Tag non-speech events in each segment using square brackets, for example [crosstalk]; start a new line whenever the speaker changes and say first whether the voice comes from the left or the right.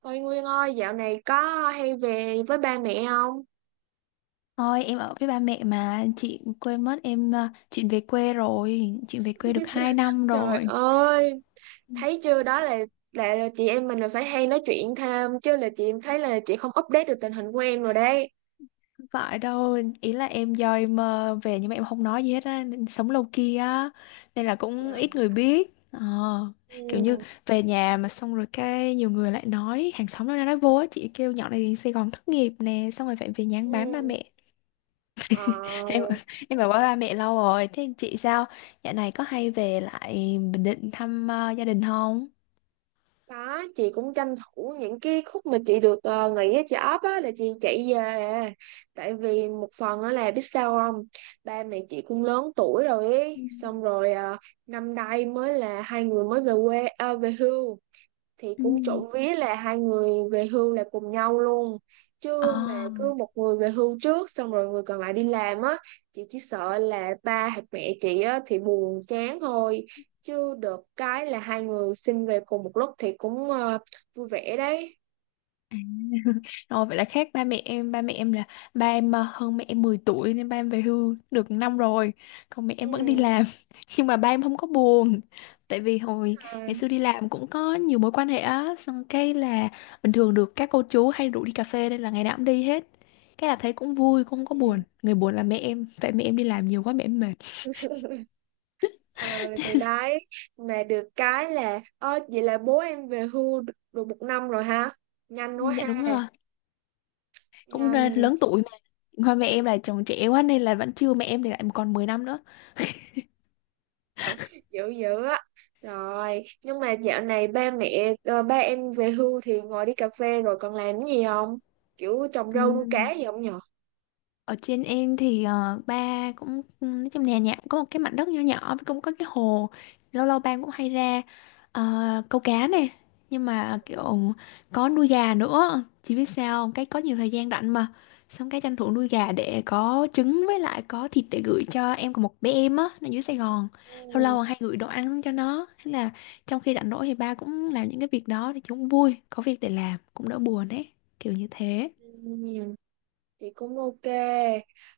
right: Ôi Nguyên ơi, dạo này có hay về với ba mẹ không?
left: Thôi em ở với ba mẹ mà chị quên mất em à, chuyện về quê rồi chuyện về quê được 2
right: [laughs]
left: năm
right: Trời
left: rồi.
right: ơi, thấy chưa, đó là là chị em mình là phải hay nói chuyện thêm chứ, là chị em thấy là chị không update được tình hình của em rồi đấy.
left: Không phải đâu ý là em do em à, về nhưng mà em không nói gì hết á nên sống lâu kia á nên là cũng ít
right: Dạ.
left: người biết. Ờ, kiểu như
right: Ừ.
left: về nhà mà xong rồi cái nhiều người lại nói, hàng xóm nó nói vô á, chị kêu nhỏ này đi Sài Gòn thất nghiệp nè xong rồi phải về nhà ăn bám ba
right: Ừ.
left: mẹ.
right: Ờ.
left: [laughs] em em ở với ba mẹ lâu rồi, thế chị sao, dạo này có hay về lại Bình Định thăm gia đình không?
right: Có, chị cũng tranh thủ những cái khúc mà chị được nghỉ ở chợ ấp á là chị chạy về à. Tại vì một phần á là biết sao không? Ba mẹ chị cũng lớn tuổi rồi ấy. Xong rồi năm nay mới là hai người mới về quê, về hưu, thì
left: Ừ.
right: cũng trộm vía là hai người về hưu là cùng nhau luôn,
left: Ờ.
right: chứ mà
left: À.
right: cứ một người về hưu trước xong rồi người còn lại đi làm á, chị chỉ sợ là ba hoặc mẹ chị á thì buồn chán thôi, chứ được cái là hai người xin về cùng một lúc thì cũng vui vẻ đấy.
left: [laughs] Rồi vậy là khác ba mẹ em là ba em hơn mẹ em 10 tuổi nên ba em về hưu được năm rồi, còn mẹ em vẫn đi
right: Ừ.
left: làm. [laughs] Nhưng mà ba em không có buồn. Tại vì hồi
right: À,
left: ngày xưa đi làm cũng có nhiều mối quan hệ á, xong cái là bình thường được các cô chú hay rủ đi cà phê nên là ngày nào cũng đi hết. Cái là thấy cũng vui, cũng không có
right: ừ.
left: buồn. Người buồn là mẹ em, tại mẹ em đi làm nhiều quá mẹ em mệt.
right: Ờ, thì đấy, mà được cái là, ơ vậy là bố em về hưu được được một năm rồi ha, nhanh
left: Ừ,
right: quá
left: dạ đúng
right: ha.
left: rồi, cũng
right: Nhanh.
left: lớn tuổi mà. Hoa mẹ em là chồng trẻ quá nên là vẫn chưa, mẹ em thì lại còn 10 năm nữa.
right: Ờ, dữ dữ á. Rồi nhưng mà dạo này ba mẹ, ba em về hưu thì ngồi đi cà phê rồi còn làm cái gì không, kiểu trồng rau nuôi
left: Ừm,
right: cá gì không nhở?
left: Ở trên em thì ba cũng nói trong nhà, cũng có một cái mảnh đất nhỏ nhỏ với cũng có cái hồ, lâu lâu ba cũng hay ra ờ, câu cá nè, nhưng mà kiểu có nuôi gà nữa, chỉ biết sao không? Cái có nhiều thời gian rảnh mà, xong cái tranh thủ nuôi gà để có trứng với lại có thịt để gửi cho em, của một bé em á nó dưới Sài Gòn, lâu
right: Ừ.
left: lâu hay gửi đồ ăn cho nó. Thế là trong khi rảnh rỗi thì ba cũng làm những cái việc đó thì chúng vui, có việc để làm cũng đỡ buồn ấy, kiểu như thế.
right: Ừ, chị cũng ok.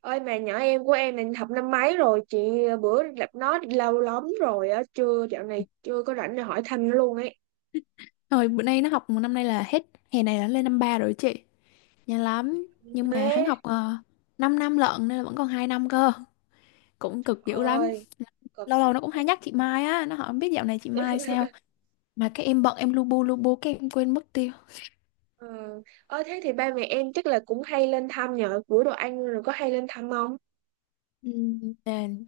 right: Ơi, mà nhỏ em của em là học năm mấy rồi chị? Ờ, Bữa gặp nó lâu lắm rồi á, chưa, dạo này chưa có rảnh để hỏi thăm nó luôn ấy.
left: Rồi bữa nay nó học một năm, nay là hết hè này là lên năm ba rồi chị. Nhanh lắm. Nhưng mà hắn
right: Thế.
left: học 5 năm lận nên là vẫn còn 2 năm cơ. Cũng cực dữ lắm.
right: Ơi, cực.
left: Lâu lâu nó cũng hay nhắc chị Mai á, nó hỏi "Không biết dạo này chị
right: Ờ.
left: Mai sao",
right: [laughs]
left: mà cái em bận, em lu bu cái em quên mất tiêu.
right: Ơ, thế thì ba mẹ em chắc là cũng hay lên thăm nhờ, bữa đồ ăn rồi có hay lên thăm không?
left: Ừ,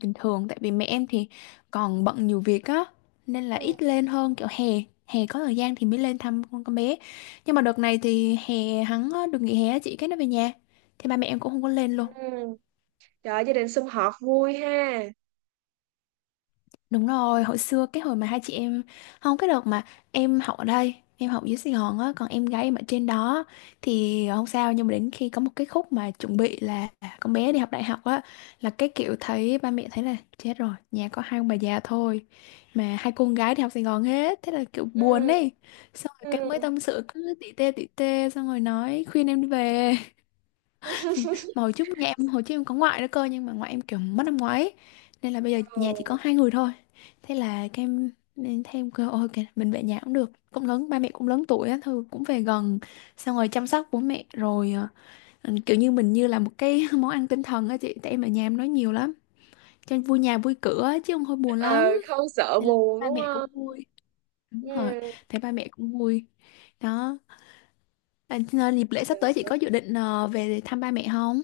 left: bình thường tại vì mẹ em thì còn bận nhiều việc á nên là ít lên hơn, kiểu hè, hè có thời gian thì mới lên thăm con bé, nhưng mà đợt này thì hè hắn được nghỉ hè á chị, cái nó về nhà thì ba mẹ em cũng không có lên luôn.
right: Ừ. Trời, gia đình sum họp vui ha.
left: Đúng rồi, hồi xưa cái hồi mà hai chị em, không, cái đợt mà em học ở đây, em học dưới Sài Gòn á, còn em gái em ở trên đó thì không sao, nhưng mà đến khi có một cái khúc mà chuẩn bị là con bé đi học đại học á, là cái kiểu thấy ba mẹ thấy là chết rồi, nhà có hai ông bà già thôi mà hai cô con gái đi học Sài Gòn hết, thế là kiểu buồn
right: Ừ.
left: ấy. Xong rồi
right: Ừ.
left: cái mới tâm sự cứ tỉ tê xong rồi nói khuyên em đi về. Mà hồi
right: [laughs]
left: trước nhà em, hồi trước em có ngoại nữa cơ, nhưng mà ngoại em kiểu mất năm ngoái ấy, nên là bây giờ
right: Ờ.
left: nhà chỉ có hai người thôi, thế là các em nên thêm cơ, ôi kìa, mình về nhà cũng được, cũng lớn, ba mẹ cũng lớn tuổi á, thôi cũng về gần, xong rồi chăm sóc bố mẹ rồi ừ, kiểu như mình như là một cái [laughs] món ăn tinh thần á chị, tại em ở nhà em nói nhiều lắm cho nên vui nhà vui cửa á, chứ không thôi buồn lắm,
right: Ờ, không sợ
left: nên là
right: buồn
left: ba
right: đúng
left: mẹ cũng
right: không?
left: vui, đúng rồi, thấy ba mẹ cũng vui đó. À, dịp lễ sắp tới chị
right: Ừ.
left: có dự định về thăm ba mẹ không?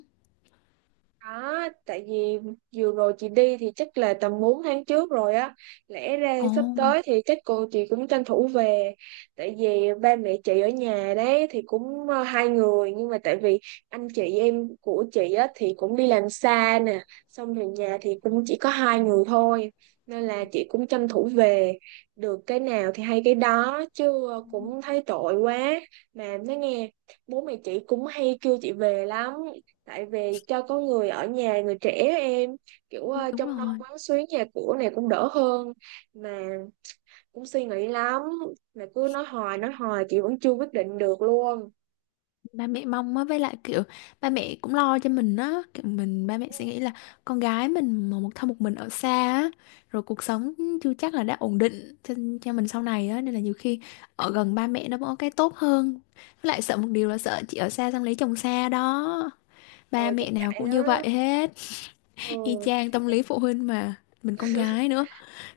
right: Đó, tại vì vừa rồi chị đi thì chắc là tầm 4 tháng trước rồi á. Lẽ ra
left: Ồ,
right: sắp tới thì chắc cô chị cũng tranh thủ về. Tại vì ba mẹ chị ở nhà đấy thì cũng hai người. Nhưng mà tại vì anh chị em của chị á thì cũng đi làm xa nè. Xong rồi nhà thì cũng chỉ có hai người thôi. Nên là chị cũng tranh thủ về. Được cái nào thì hay cái đó. Chứ ờ, cũng thấy tội quá. Mà nói nghe, bố mẹ chị cũng hay kêu chị về lắm, tại vì cho có người ở nhà, người trẻ, em, kiểu
left: đúng
right: trông nom
left: rồi.
right: quán xuyến nhà cửa này cũng đỡ hơn, mà cũng suy nghĩ lắm, mà cứ nói hoài chị vẫn chưa quyết định được luôn.
left: Ba mẹ mong á, với lại kiểu ba mẹ cũng lo cho mình á, kiểu mình, ba mẹ
right: Ừ.
left: sẽ nghĩ là con gái mình mà một thân một mình ở xa á, rồi cuộc sống chưa chắc là đã ổn định cho mình sau này á, nên là nhiều khi ở gần ba mẹ nó cũng có cái tốt hơn. Với lại sợ một điều là sợ chị ở xa xong lấy chồng xa đó, ba
right: Ờ, chắc
left: mẹ nào
right: vậy
left: cũng như
right: đó.
left: vậy hết. Y
right: Ừ.
left: chang tâm lý phụ huynh mà, mình con gái nữa,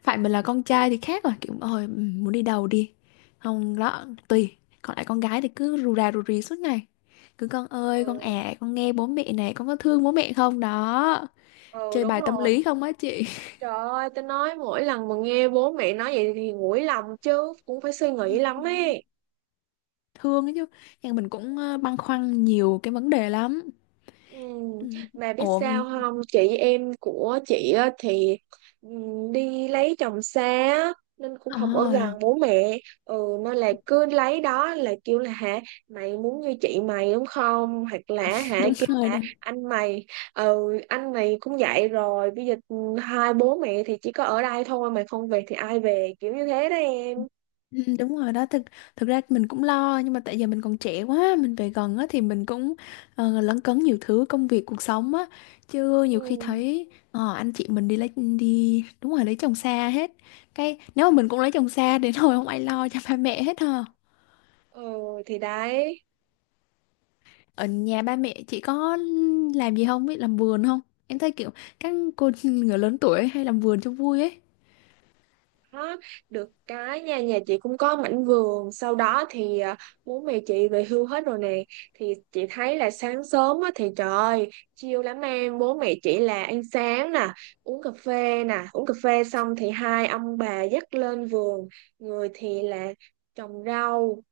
left: phải mình là con trai thì khác rồi, kiểu ôi ừ, muốn đi đầu đi, không đó tùy, còn lại con gái thì cứ rù rà rù rì suốt ngày, cứ con ơi con
right: Ừ.
left: à con nghe bố mẹ này, con có thương bố mẹ không đó,
right: Ừ
left: chơi
right: đúng
left: bài tâm
right: rồi.
left: lý không á chị. [laughs]
right: Trời ơi, tao nói mỗi lần mà nghe bố mẹ nói vậy thì nguội lòng, chứ cũng phải suy
left: Ừ,
right: nghĩ lắm ấy.
left: thương ấy chứ, nhưng mình cũng băn khoăn nhiều cái vấn đề lắm.
right: Ừ,
left: Ừ.
right: mà biết
left: Ủa.
right: sao không, chị em của chị á thì ừ, đi lấy chồng xa á, nên cũng không ở gần
left: À,
right: bố mẹ. Ừ. Nên là cứ lấy đó là kêu là, hả, mày muốn như chị mày đúng không, hoặc là hả
left: đúng
right: kêu
left: rồi đó.
right: là anh mày. Ừ. Anh mày cũng vậy rồi, bây giờ ừ, hai bố mẹ thì chỉ có ở đây thôi, mày không về thì ai về, kiểu như thế đó em.
left: Ừ, đúng rồi đó. Thực thực ra mình cũng lo, nhưng mà tại giờ mình còn trẻ quá mình về gần á thì mình cũng lấn cấn nhiều thứ công việc cuộc sống á, chứ
right: Ừ.
left: nhiều khi thấy anh chị mình đi lấy, đi, đúng rồi, lấy chồng xa hết, cái nếu mà mình cũng lấy chồng xa đến hồi [laughs] không ai lo cho ba mẹ hết ha.
right: Ừ, thì đấy.
left: Ở nhà ba mẹ chị có làm gì không, biết làm vườn không? Em thấy kiểu các cô [laughs] người lớn tuổi hay làm vườn cho vui ấy.
right: Đó, được cái nha, nhà chị cũng có mảnh vườn sau đó thì à, bố mẹ chị về hưu hết rồi nè, thì chị thấy là sáng sớm á, thì trời ơi chill lắm em, bố mẹ chị là ăn sáng nè, uống cà phê nè, uống cà phê xong thì hai ông bà dắt lên vườn, người thì là trồng rau.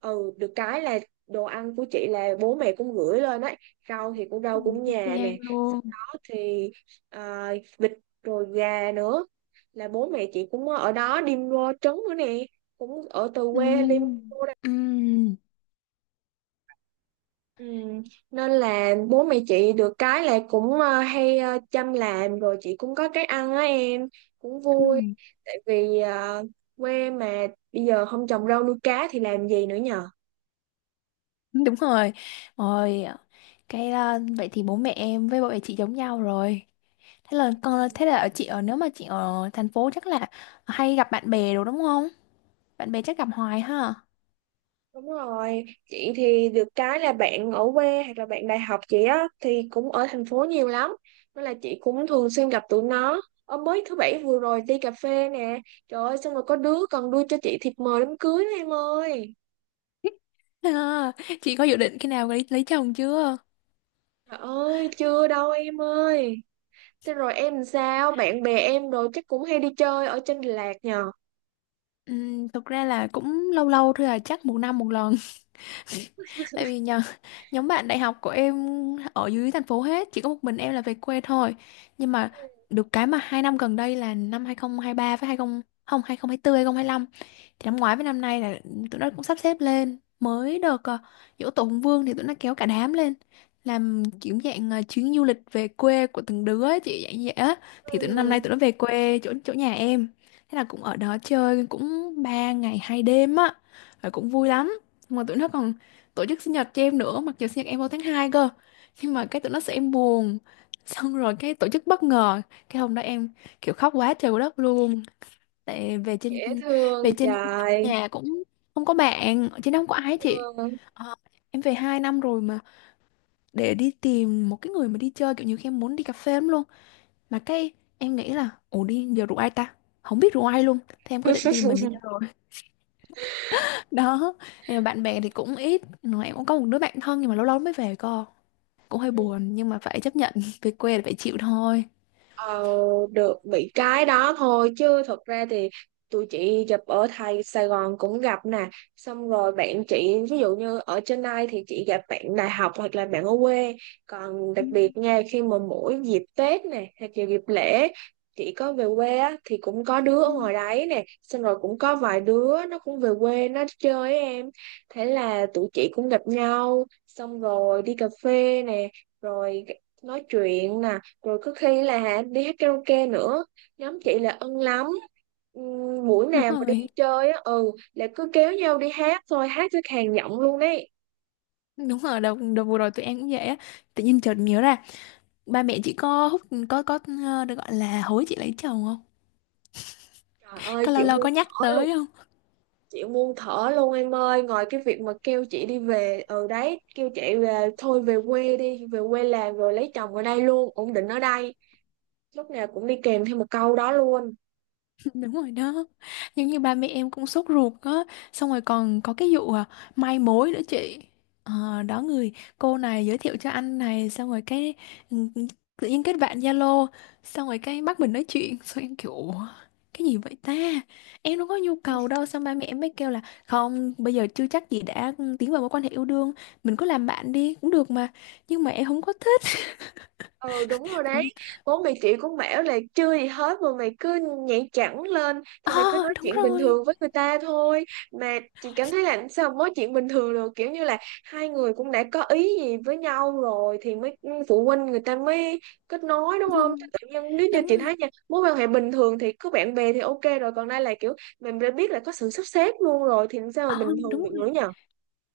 right: Ừ, được cái là đồ ăn của chị là bố mẹ cũng gửi lên ấy, rau thì cũng
left: Ừ,
right: rau cũng
left: y
right: nhà
left: chang
right: nè, sau
left: luôn.
right: đó thì à, vịt rồi gà nữa, là bố mẹ chị cũng ở đó đi mua trấn nữa nè, cũng ở từ quê đi.
left: Ừ. Ừ.
right: Ừ. Nên là bố mẹ chị được cái là cũng hay chăm làm, rồi chị cũng có cái ăn á em, cũng
left: Ừ.
right: vui, tại vì quê mà, bây giờ không trồng rau nuôi cá thì làm gì nữa nhờ.
left: Đúng rồi. Rồi cái à, vậy thì bố mẹ em với bố mẹ chị giống nhau rồi. Thế là con, thế là ở, chị ở, nếu mà chị ở thành phố chắc là hay gặp bạn bè đồ đúng không? Bạn bè chắc gặp hoài ha. [laughs]
right: Đúng rồi, chị thì được cái là bạn ở quê hoặc là bạn đại học chị á thì cũng ở thành phố nhiều lắm. Nên là chị cũng thường xuyên gặp tụi nó. Ở mới thứ bảy vừa rồi đi cà phê nè. Trời ơi, xong rồi có đứa còn đưa cho chị thiệp mời đám cưới đó em ơi.
left: À, chị có dự định khi nào lấy chồng chưa?
right: Trời ơi, chưa đâu em ơi. Thế rồi em làm sao? Bạn bè em rồi chắc cũng hay đi chơi ở trên Đà Lạt nhờ.
left: Thực ra là cũng lâu lâu thôi à, chắc một năm một lần. [laughs] Tại vì nhờ, [laughs] nhóm bạn đại học của em ở dưới thành phố hết, chỉ có một mình em là về quê thôi. Nhưng mà được cái mà hai năm gần đây là năm 2023 với 20 không 2024 lăm, thì năm ngoái với năm nay là tụi nó cũng sắp xếp lên mới được giỗ tổ Hùng Vương thì tụi nó kéo cả đám lên, làm kiểu dạng chuyến du lịch về quê của từng đứa ấy, chị, dạng như vậy á. Thì tụi nó, năm
right: Ừ,
left: nay tụi nó về quê chỗ, nhà em, thế là cũng ở đó chơi cũng ba ngày hai đêm á, rồi cũng vui lắm. Nhưng mà tụi nó còn tổ chức sinh nhật cho em nữa, mặc dù sinh nhật em vào tháng 2 cơ, nhưng mà cái tụi nó sợ em buồn [laughs] xong rồi cái tổ chức bất ngờ, cái hôm đó em kiểu khóc quá trời quá đất luôn, tại về trên,
right: dễ thương
left: về
right: vậy
left: trên
right: trời.
left: nhà cũng không có bạn, chứ không có ai hết chị.
right: Ừ.
left: Ờ, em về hai năm rồi mà để đi tìm một cái người mà đi chơi, kiểu như khi em muốn đi cà phê lắm luôn, mà cái em nghĩ là ủa đi giờ rủ ai ta, không biết rủ ai luôn, thế em cứ định tìm mình đi chơi
right: [laughs]
left: rồi. [laughs] Đó, nhưng mà bạn bè thì cũng ít, mà em cũng có một đứa bạn thân nhưng mà lâu lâu mới về cơ, cũng hơi buồn, nhưng mà phải chấp nhận [laughs] về quê là phải chịu thôi.
right: Ờ, được bị cái đó thôi, chứ thật ra thì tụi chị gặp ở thầy Sài Gòn cũng gặp nè, xong rồi bạn chị ví dụ như ở trên đây thì chị gặp bạn đại học hoặc là bạn ở quê, còn đặc
left: Ừ.
right: biệt nha, khi mà mỗi dịp Tết nè hoặc là dịp lễ chị có về quê á, thì cũng có đứa ở
left: Ừ.
right: ngoài đấy nè, xong rồi cũng có vài đứa nó cũng về quê nó chơi với em, thế là tụi chị cũng gặp nhau, xong rồi đi cà phê nè, rồi nói chuyện nè, rồi có khi là đi hát karaoke nữa, nhóm chị là ân lắm. Buổi
left: Đúng
right: nào mà đi
left: rồi.
right: chơi á ừ là cứ kéo nhau đi hát thôi, hát tới khàn giọng luôn đấy.
left: [laughs] Đúng rồi đợt, đợt vừa rồi tụi em cũng vậy á, tự nhiên chợt nhớ ra, ba mẹ chị có hút, có ờ, được gọi là hối chị lấy chồng không,
right: Trời ơi,
left: có lâu
right: chị
left: lâu
right: muốn
left: có nhắc
right: thở luôn.
left: tới không?
right: Chị muốn thở luôn em ơi, ngoài cái việc mà kêu chị đi về, ừ đấy, kêu chị về thôi, về quê đi, về quê làm rồi lấy chồng ở đây luôn, ổn định ở đây, lúc nào cũng đi kèm theo một câu đó luôn.
left: [laughs] Đúng rồi đó, giống như ba mẹ em cũng sốt ruột á, xong rồi còn có cái vụ à, mai mối nữa chị. Ờ, đó, người cô này giới thiệu cho anh này xong rồi cái ừ, tự nhiên kết bạn Zalo, xong rồi cái bắt mình nói chuyện, [laughs] xong em kiểu "Ủa, cái gì vậy ta, em đâu có nhu
right: Ừ.
left: cầu đâu", xong ba mẹ em mới kêu là không, bây giờ chưa chắc gì đã tiến vào mối quan hệ yêu đương, mình cứ làm bạn đi cũng được mà, nhưng mà em không có thích.
right: Ừ đúng rồi đấy.
left: Ừ.
right: Bố mày chị cũng bảo là chưa gì hết mà mày cứ nhảy cẳng lên, thì mày cứ
left: Ờ,
right: nói
left: đúng
right: chuyện bình
left: rồi.
right: thường với người ta thôi. Mà chị cảm thấy là sao mà nói chuyện bình thường được, kiểu như là hai người cũng đã có ý gì với nhau rồi thì mới ừ, phụ huynh người ta mới kết nối đúng
left: Ừ,
right: không? Chứ tự nhiên, nếu như
left: đúng
right: chị
left: rồi.
right: thấy nha, mối quan hệ bình thường thì có bạn bè thì ok rồi, còn đây là kiểu mình đã biết là có sự sắp xếp luôn rồi, thì làm sao mà
left: Ờ,
right: bình
left: đúng
right: thường được nữa
left: rồi.
right: nhờ.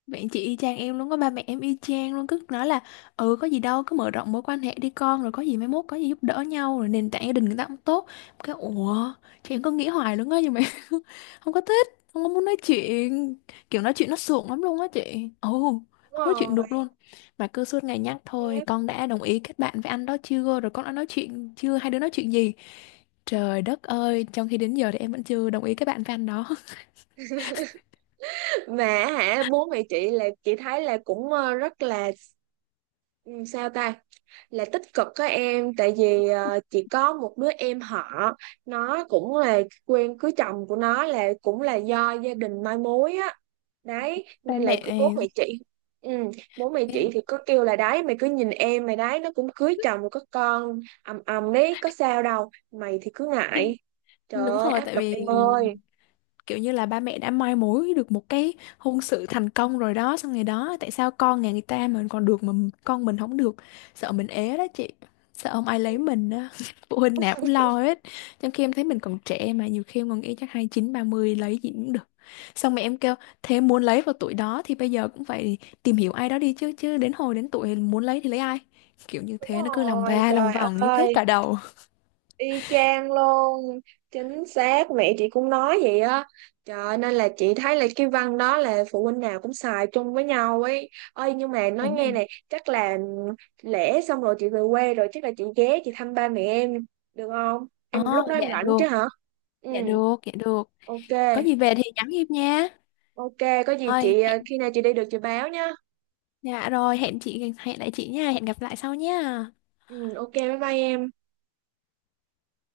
left: Bạn chị y chang em luôn, có ba mẹ em y chang luôn cứ nói là ừ có gì đâu, cứ mở rộng mối quan hệ đi con, rồi có gì mai mốt có gì giúp đỡ nhau, rồi nền tảng gia đình người ta cũng tốt, cái ủa, chị em có nghĩ hoài luôn á, nhưng mà [laughs] không có thích, không có muốn nói chuyện, kiểu nói chuyện nó sượng lắm luôn á chị, ừ,
right: Đúng
left: không nói chuyện
right: rồi,
left: được luôn, mà cứ suốt ngày nhắc thôi, con đã đồng ý kết bạn với anh đó chưa, rồi con đã nói chuyện chưa, hai đứa nói chuyện gì, trời đất ơi, trong khi đến giờ thì em vẫn chưa đồng ý kết bạn với anh đó. [laughs]
right: mà hả, bố mẹ chị là chị thấy là cũng ờ, rất là ừ, sao ta, là tích cực có em, tại vì ờ, chỉ có một đứa em họ nó cũng là quen cưới chồng của nó là cũng là do gia đình mai mối á, đấy
left: Ba
right: nên là cứ bố
left: mẹ
right: mẹ chị, ừ, bố mẹ chị
left: em
right: thì có kêu là đấy, mày cứ nhìn em mày đấy, nó cũng cưới chồng có con ầm ầm đấy, có sao đâu, mày thì cứ ngại. Trời
left: đúng
right: ơi,
left: rồi,
right: áp
left: tại
right: lực
left: vì
right: em ơi.
left: kiểu như là ba mẹ đã mai mối được một cái hôn sự thành công rồi đó, xong ngày đó tại sao con nhà người ta mình còn được mà con mình không được, sợ mình ế đó chị, sợ không ai
right: Ừ,
left: lấy mình đó, [laughs] phụ huynh nào cũng lo hết, trong khi em thấy mình còn trẻ, mà nhiều khi em còn nghĩ chắc hai chín ba 30 lấy gì cũng được, xong mẹ em kêu thế muốn lấy vào tuổi đó thì bây giờ cũng phải tìm hiểu ai đó đi chứ, chứ đến hồi đến tuổi muốn lấy thì lấy ai, kiểu như
right: đúng
left: thế nó cứ lòng
right: rồi,
left: va lòng
right: trời
left: vòng như kết
right: ơi.
left: cả đầu,
right: Y chang luôn, chính xác, mẹ chị cũng nói vậy á. Trời ơi, nên là chị thấy là cái văn đó là phụ huynh nào cũng xài chung với nhau ấy. Ơi nhưng mà nói
left: vấn đề,
right: nghe này, chắc là lễ xong rồi chị về quê rồi, chắc là chị ghé chị thăm ba mẹ em, được không?
left: ờ
right: Em lúc đó em
left: dạ
right: rảnh
left: được,
right: chứ hả? Ừ,
left: dạ được. Có gì
right: ok.
left: về thì nhắn Hiệp nha.
right: Ok, có gì
left: Rồi,
right: chị
left: hẹn,
right: khi nào chị đi được chị báo nhá.
left: dạ rồi, hẹn chị, hẹn lại chị nha, hẹn gặp lại sau nha.
right: Ừ, ok, bye bye em.